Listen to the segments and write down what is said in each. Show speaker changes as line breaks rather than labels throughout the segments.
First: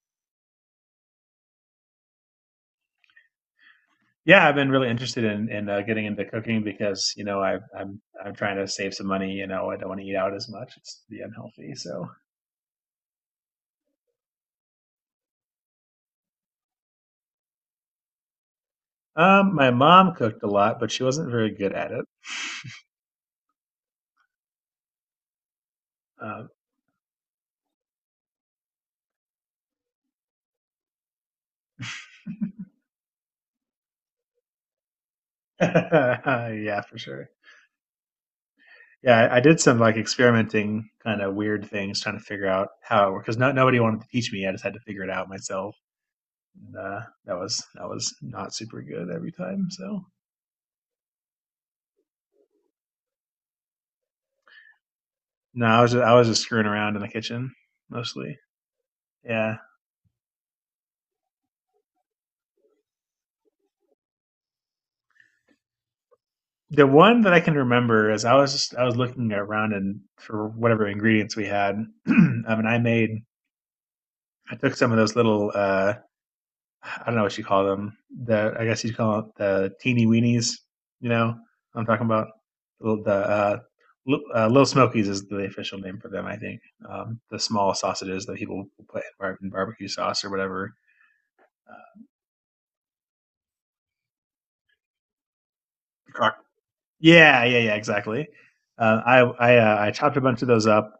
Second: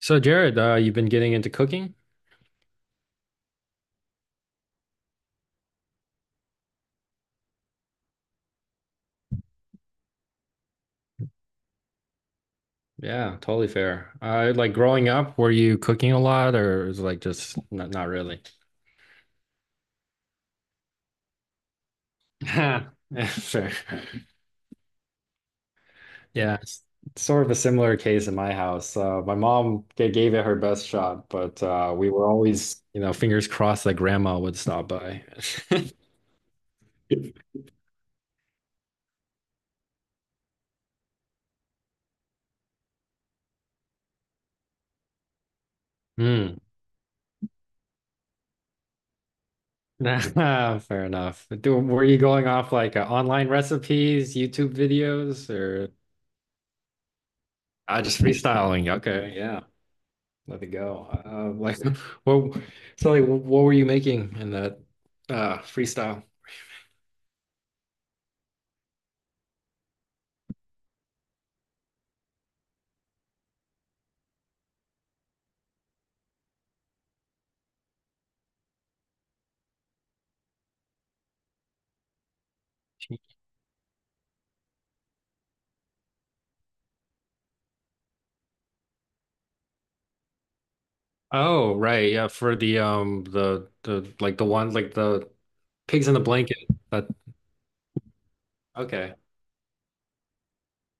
So Jared, you've been getting into cooking?
Yeah, I've been really interested in getting into cooking because you know I'm trying to save some money. You know, I don't want to eat out as much; it's be unhealthy.
Yeah, totally fair. Like growing up, were you cooking a lot, or is it like just not really?
My mom cooked a lot, but she wasn't very good at it.
Yeah, fair.
Um,
Yeah, it's sort of a similar case in my house. My mom gave it her best shot, but we were always, you know, fingers crossed that grandma would stop by.
yeah, for sure. Yeah, I did some like experimenting, kind of weird things, trying to figure out how it worked because no, nobody wanted to teach me. I just had to figure it out myself.
Hmm.
And, uh, that was not super good every time. So
Fair enough. Were you going off like online recipes, YouTube videos,
no,
or
I was just screwing around in the kitchen
I just
mostly.
freestyling? Okay,
Yeah.
yeah. Let it go. What? So, like, what were you making in that freestyle?
The one that I can remember is I was looking around and for whatever ingredients we had. And I made I took some of those little I don't know what you call them. The I guess you'd call it the teeny weenies. You know what I'm talking about. Little- the Little smokies is the official name for them, I think. Um, the small sausages that people put in barbecue sauce or whatever.
Oh,
Uh,
right. Yeah, for the like the one like the pigs in the
croc-
blanket. That
yeah, yeah, yeah, exactly.
okay.
I chopped a bunch of those up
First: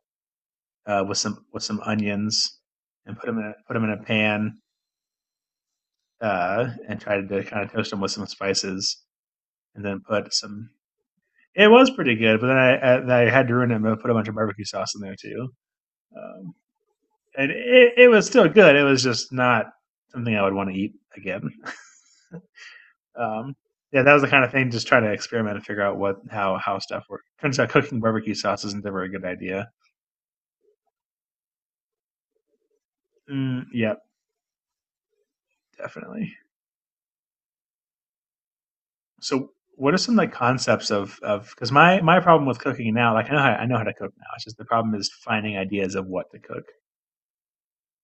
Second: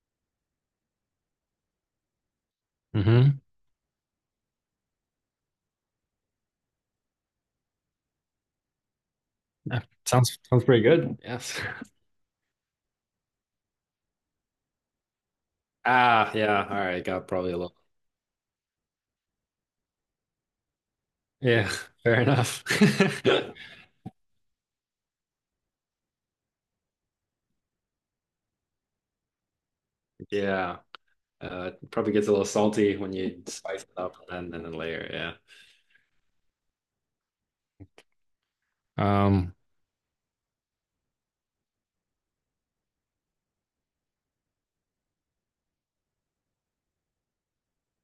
with some onions and
Mm-hmm.
put 'em in a pan, and tried to kind of toast them with some spices
Yeah.
and then put
Sounds
some.
pretty good. Yes.
It was pretty good, but then I had to ruin it and put a bunch of barbecue sauce in there too.
Ah,
Um,
yeah. All right. Got
and
probably a little.
it, it was still good. It was just not something I would want to eat again.
Yeah. Fair enough.
Um, yeah, that was the kind of thing. Just trying to experiment and figure out what how stuff works. Turns out cooking barbecue sauce isn't ever a good idea.
Yeah. It probably gets a little salty when you spice it
Yep,
up and then layer.
yeah, definitely.
Yeah.
So, what are some like concepts of because my problem with cooking now, like I know how to cook now. It's just the problem is finding ideas of what to cook.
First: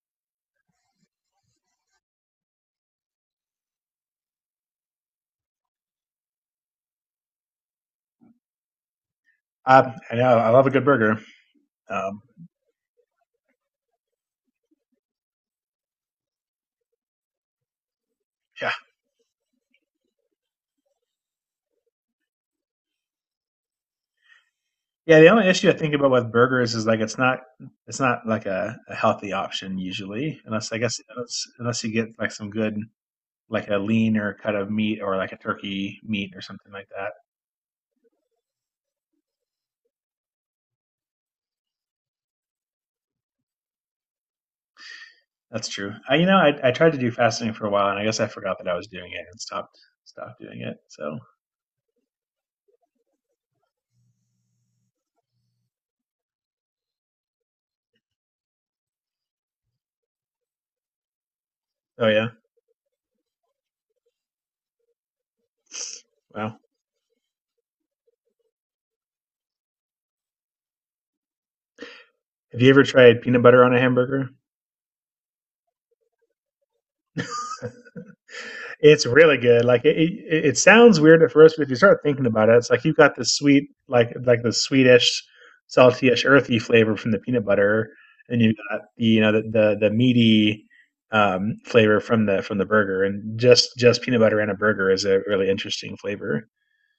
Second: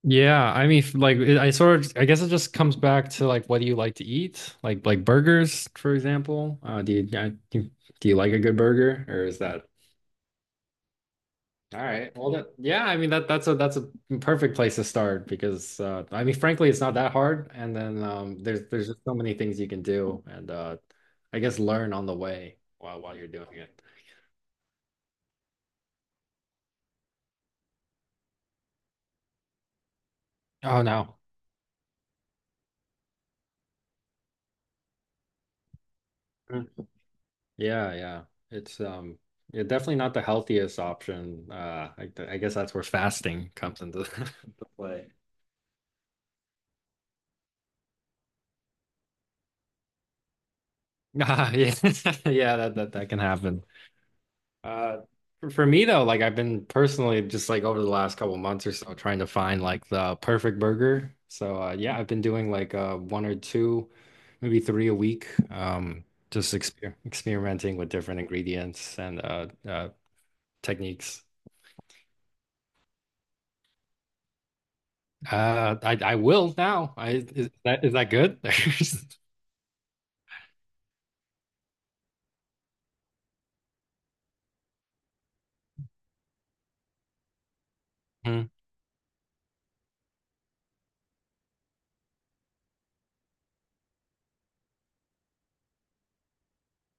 Yeah, I mean, like I sort of, I guess it just comes back to like what do you like to eat? Like burgers, for example. Do you like a good burger, or is that
I know I love a good burger.
all right?
Um,
Well, that, yeah, I mean that that's a perfect place to start because I mean, frankly, it's not that hard, and then there's
yeah,
there's just so many things you can do, and I guess learn on the way while you're doing it.
yeah. The only issue I think about with burgers is it's not like a healthy option usually, unless I
Oh
guess
no.
unless, unless you get like some good like a lean or cut of meat or like a turkey meat or something like that.
Yeah, yeah. It's yeah, definitely not the healthiest option. I guess that's where fasting comes into into play.
That's true. I You know I tried to do fasting for a while and I guess I forgot that I was doing it and stopped doing it. So
Ah, yeah. Yeah, that, that can happen. Uh for me though, like I've been personally just like over the last couple months or so trying to find like the perfect burger. So yeah, I've
oh
been
yeah.
doing like one or two, maybe three a week. Just
Wow.
experimenting with different ingredients and techniques.
Have you ever tried peanut butter on a hamburger?
I will now. I Is that good?
It's really good. Like it sounds weird at first, but if you start thinking about it, it's like you've got the sweet, like the sweetish, saltyish, earthy flavor from the peanut butter, and
Mhm.
you've got the you know the meaty flavor from the burger. And just peanut butter and a burger is a really interesting flavor.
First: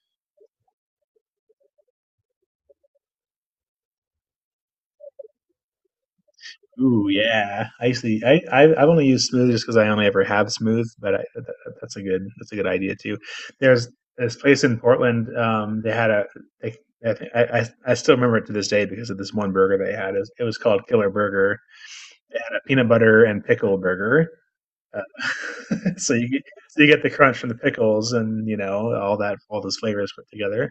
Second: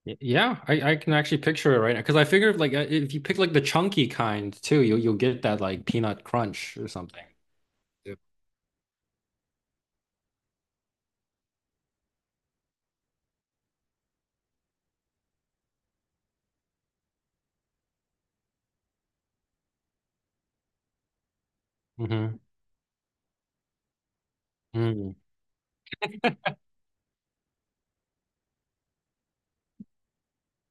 Yeah, I can actually picture it right now because I figured like if you pick like the chunky kind too, you'll get that like peanut crunch or
Ooh,
something.
yeah.
Yeah.
I I've only used Smooth just because I only ever have Smooth, but that's a good idea too. There's this place in Portland. They had a they, I, think- I still remember it to this day because of this one burger they had. It was called Killer Burger,
Mhm.
a peanut butter and pickle burger.
Mm.
Uh, so you get so you get the crunch from the pickles and you know all those flavors put together.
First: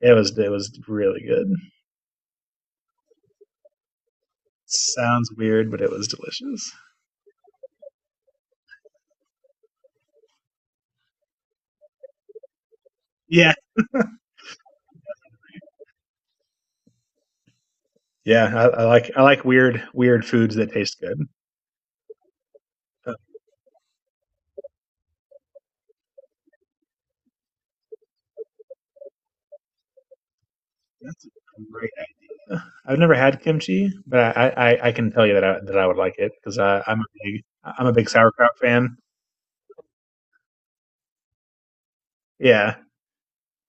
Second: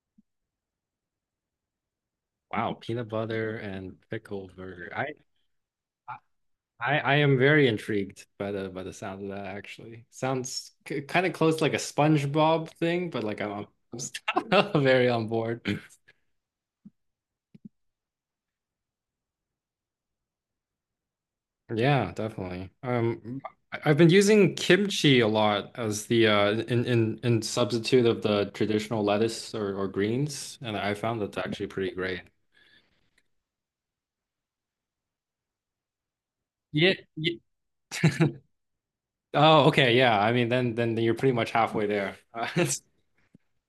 It was really good.
Wow, peanut butter and pickle burger.
Sounds weird, but it was delicious.
I am very intrigued by the sound of that actually. Sounds kind of close to like a SpongeBob thing, but like
Yeah.
I'm, I'm very on board.
Yeah, I like weird foods that taste good.
Yeah, definitely.
Uh,
I've been using kimchi a lot as the in substitute of the traditional lettuce or greens, and I found
That's
that's
a
actually
great
pretty great.
idea. I've never had kimchi, but I can tell you that I would like it because
Yeah, ye-
I'm a big sauerkraut fan.
Oh, okay. Yeah. I mean, then you're pretty much halfway there.
Yeah,
It's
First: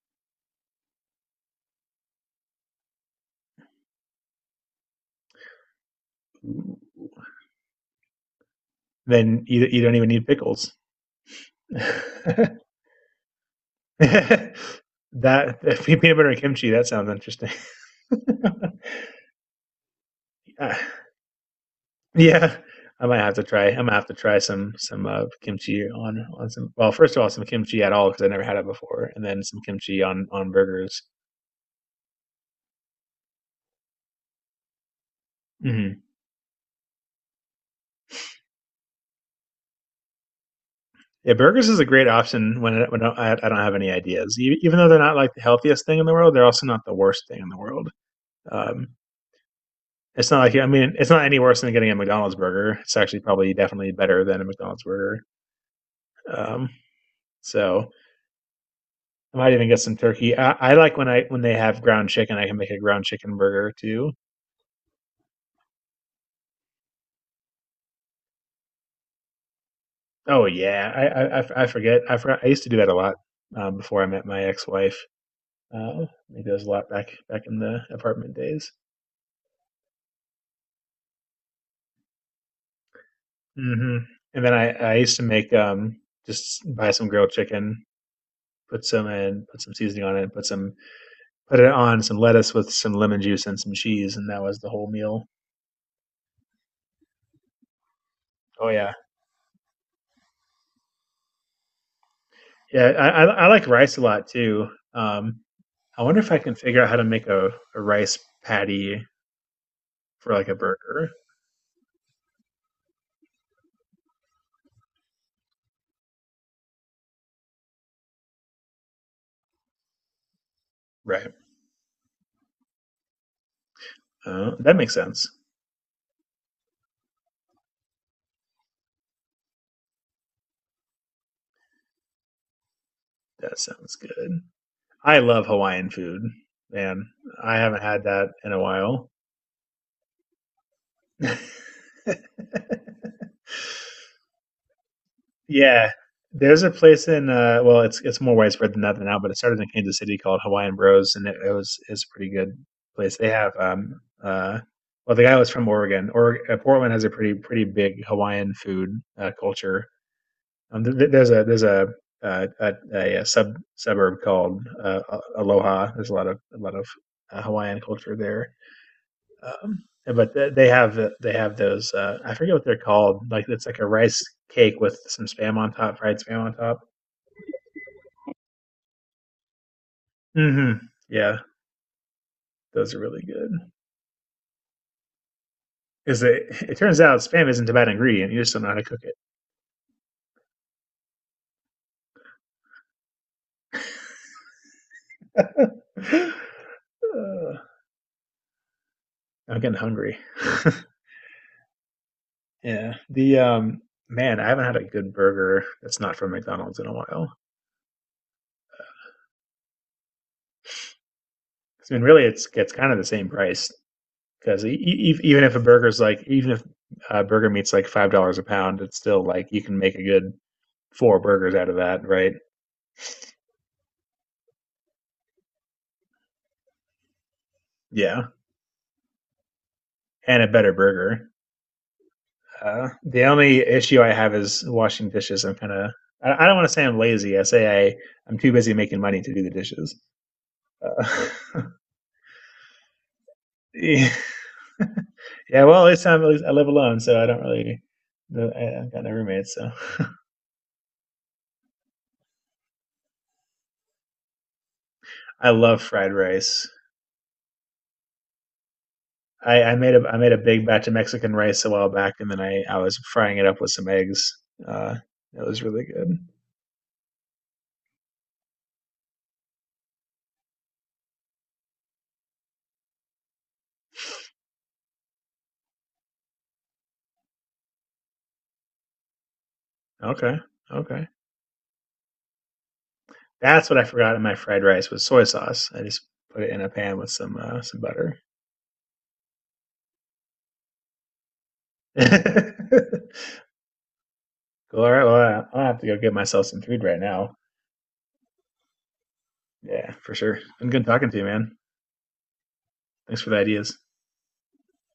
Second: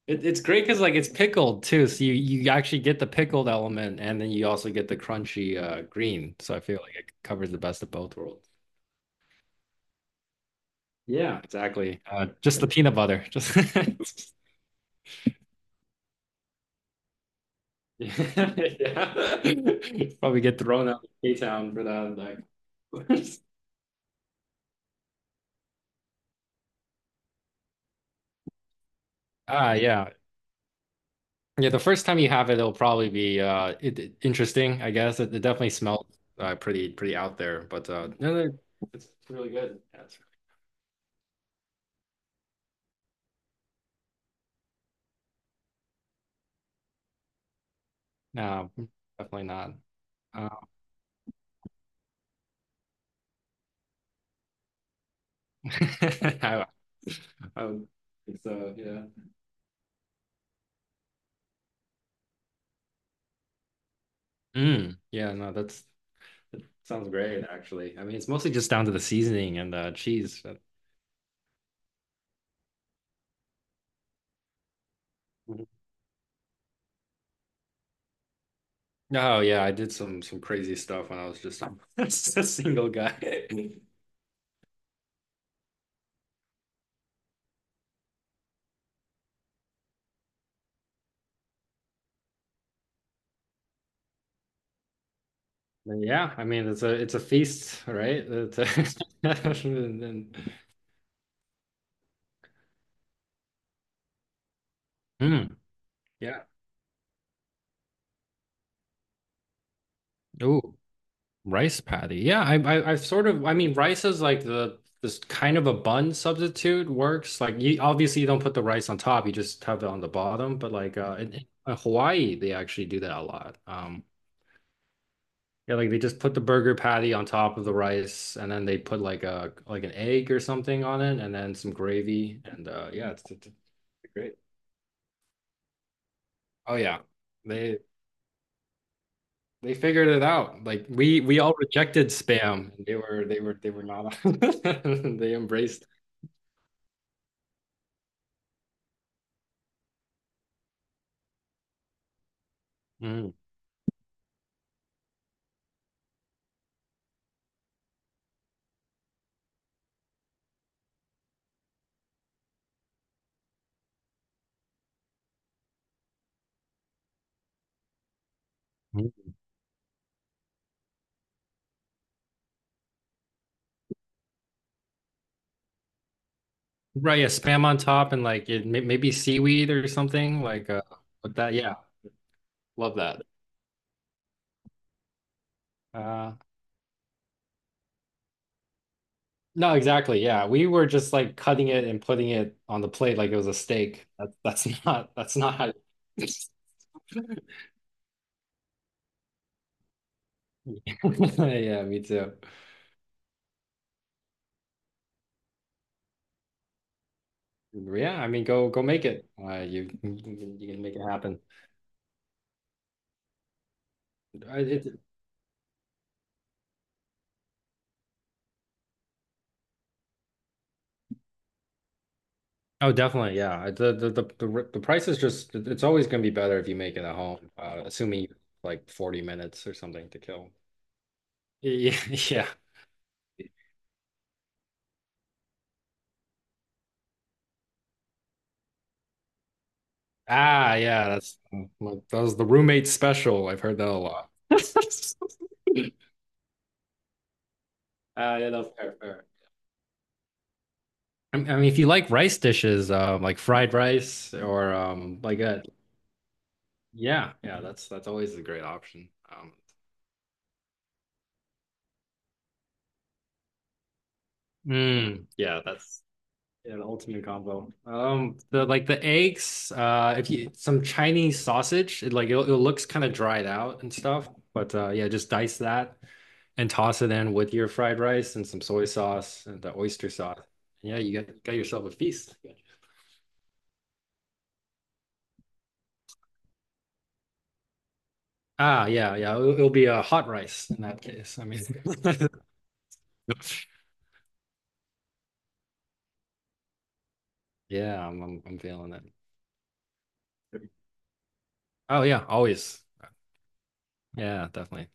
it, it's great because like it's pickled too, so you actually get the pickled element, and then you also get the crunchy green. So I feel like it covers the best of both worlds.
then you don't even need pickles.
Yeah, exactly. Just the peanut butter. Just.
that that peanut butter and kimchi, that sounds interesting.
Yeah. Probably get
Yeah,
thrown out of K-Town for that.
yeah,
Like,
I might have to try some kimchi on some. Well, first of all, some kimchi at all because I never had it before, and then some
ah,
kimchi
yeah.
on burgers.
Yeah, the first time you have it, it'll probably be interesting, I guess. It definitely
Hmm.
smells pretty out there, but no, no, it's really good. Yeah, it's-
Yeah, burgers is a great option when I don't have any ideas. E- Even though they're not like the healthiest thing in the world, they're also not the worst thing in the world.
no,
Um,
definitely not.
it's not
Um,
like it's not any worse than getting a McDonald's burger. It's actually probably definitely better than a McDonald's burger.
I,
Um,
I would
so
think so, yeah.
I might even get some turkey. I like when I when they have ground chicken. I can make a ground chicken burger too.
Mm, yeah, no, that sounds great actually. I mean, it's mostly just down to the seasoning and cheese.
Oh yeah, I f- I forget. I forgot. I used to do that a lot before I met my ex wife. Maybe that was a lot back in the apartment days.
Oh yeah, I did some crazy stuff when I was just, just a single guy.
Hmm. And then I used to make just buy some grilled chicken, put some seasoning on it, put it on some lettuce with some lemon juice and some cheese, and that was the whole meal.
But yeah, I mean it's a feast, right? It's
Oh yeah,
a- and-
yeah. I like rice a lot too. Um,
Hmm,
I wonder if I
yeah.
can figure out how to make a rice patty for like a
Oh,
burger.
rice patty. Yeah, I've sort of I mean rice is like the this kind of a bun substitute works. Like you obviously you don't put the rice on top, you just have it on the bottom. But like
Right.
in Hawaii, they actually do that a lot.
That makes sense.
Yeah, like they just put the burger patty on top of the rice, and then they put like a like an egg or something on it, and then some gravy, and yeah,
That sounds
it's great.
good. I love Hawaiian food,
Oh yeah,
man. I
they
haven't had that in a while.
they figured it out. Like we all rejected spam, and they were not. They embraced.
Yeah, there's a place in it's more widespread than that now, but it started in Kansas City called Hawaiian Bros, and it's a pretty good place. They
Mm.
have the guy was from Oregon. Or Portland has a pretty pretty big Hawaiian food culture. There's a sub suburb called Aloha. There's a lot of Hawaiian culture there. But they have those. I forget what they're called. Like it's like a rice cake with some spam on top, fried spam on top.
Right, yeah, spam on top, and like it, may- maybe seaweed or something
Hmm.
like
Yeah,
that. Yeah,
those
love
are
that.
really good. Because
Uh,
it turns out spam isn't a bad ingredient. You just don't know how to cook
No, exactly. Yeah. We were just like cutting it and putting it on the plate like it was a steak. That's not that's not how
it. Uh, I'm getting hungry.
Yeah, me too.
Yeah. The Man, I haven't had a good burger that's not from McDonald's in a while.
Yeah, I mean go make it. You can make it happen.
'Cause, I mean, really, it's kind of the same price.
I-
Because
It,
even if even if burger meat's like $5 a pound, it's still like you can make a good four burgers out of that, right?
oh, definitely. Yeah. The, the price is just it's always going to be better if you make it at home, assuming
Yeah.
you have, like 40 minutes or something to
And a
kill.
better burger.
Yeah, yeah.
The only issue I have is washing dishes. I'm kind of I don't want to say I'm lazy. I say I I'm too busy making money to do the dishes.
Ah, yeah,
Uh,
that's like, that was the roommate special. I've heard that a
yeah,
lot.
well, this time at least I live alone, so I don't really.
I
No,
love
I have
fair,
got no
fair.
roommates, so
I mean, if you like rice dishes, like fried rice or like
I
a
love fried rice.
yeah, yeah, that's always a great option.
I made a big batch of Mexican rice a while back, and then I was frying it up with some eggs. Uh, that was
Yeah,
really
that's
good.
yeah, the ultimate combo. The like the eggs, if you some Chinese sausage, it like it looks kind of dried out and stuff, but yeah, just dice that and toss it in with your fried rice and some soy sauce and the oyster
Okay,
sauce. Yeah,
okay.
you got yourself a feast.
That's what I forgot in my fried rice was soy sauce. I just put it in a pan with some butter.
Ah, yeah, yeah. It'll be a hot rice in that case. I mean,
Cool. All right. Well, I will have to go get myself some food right now.
yeah, I'm feeling it.
Yeah, for sure. Been good talking to you, man.
Oh yeah, always.
Thanks for the ideas.
Yeah, definitely.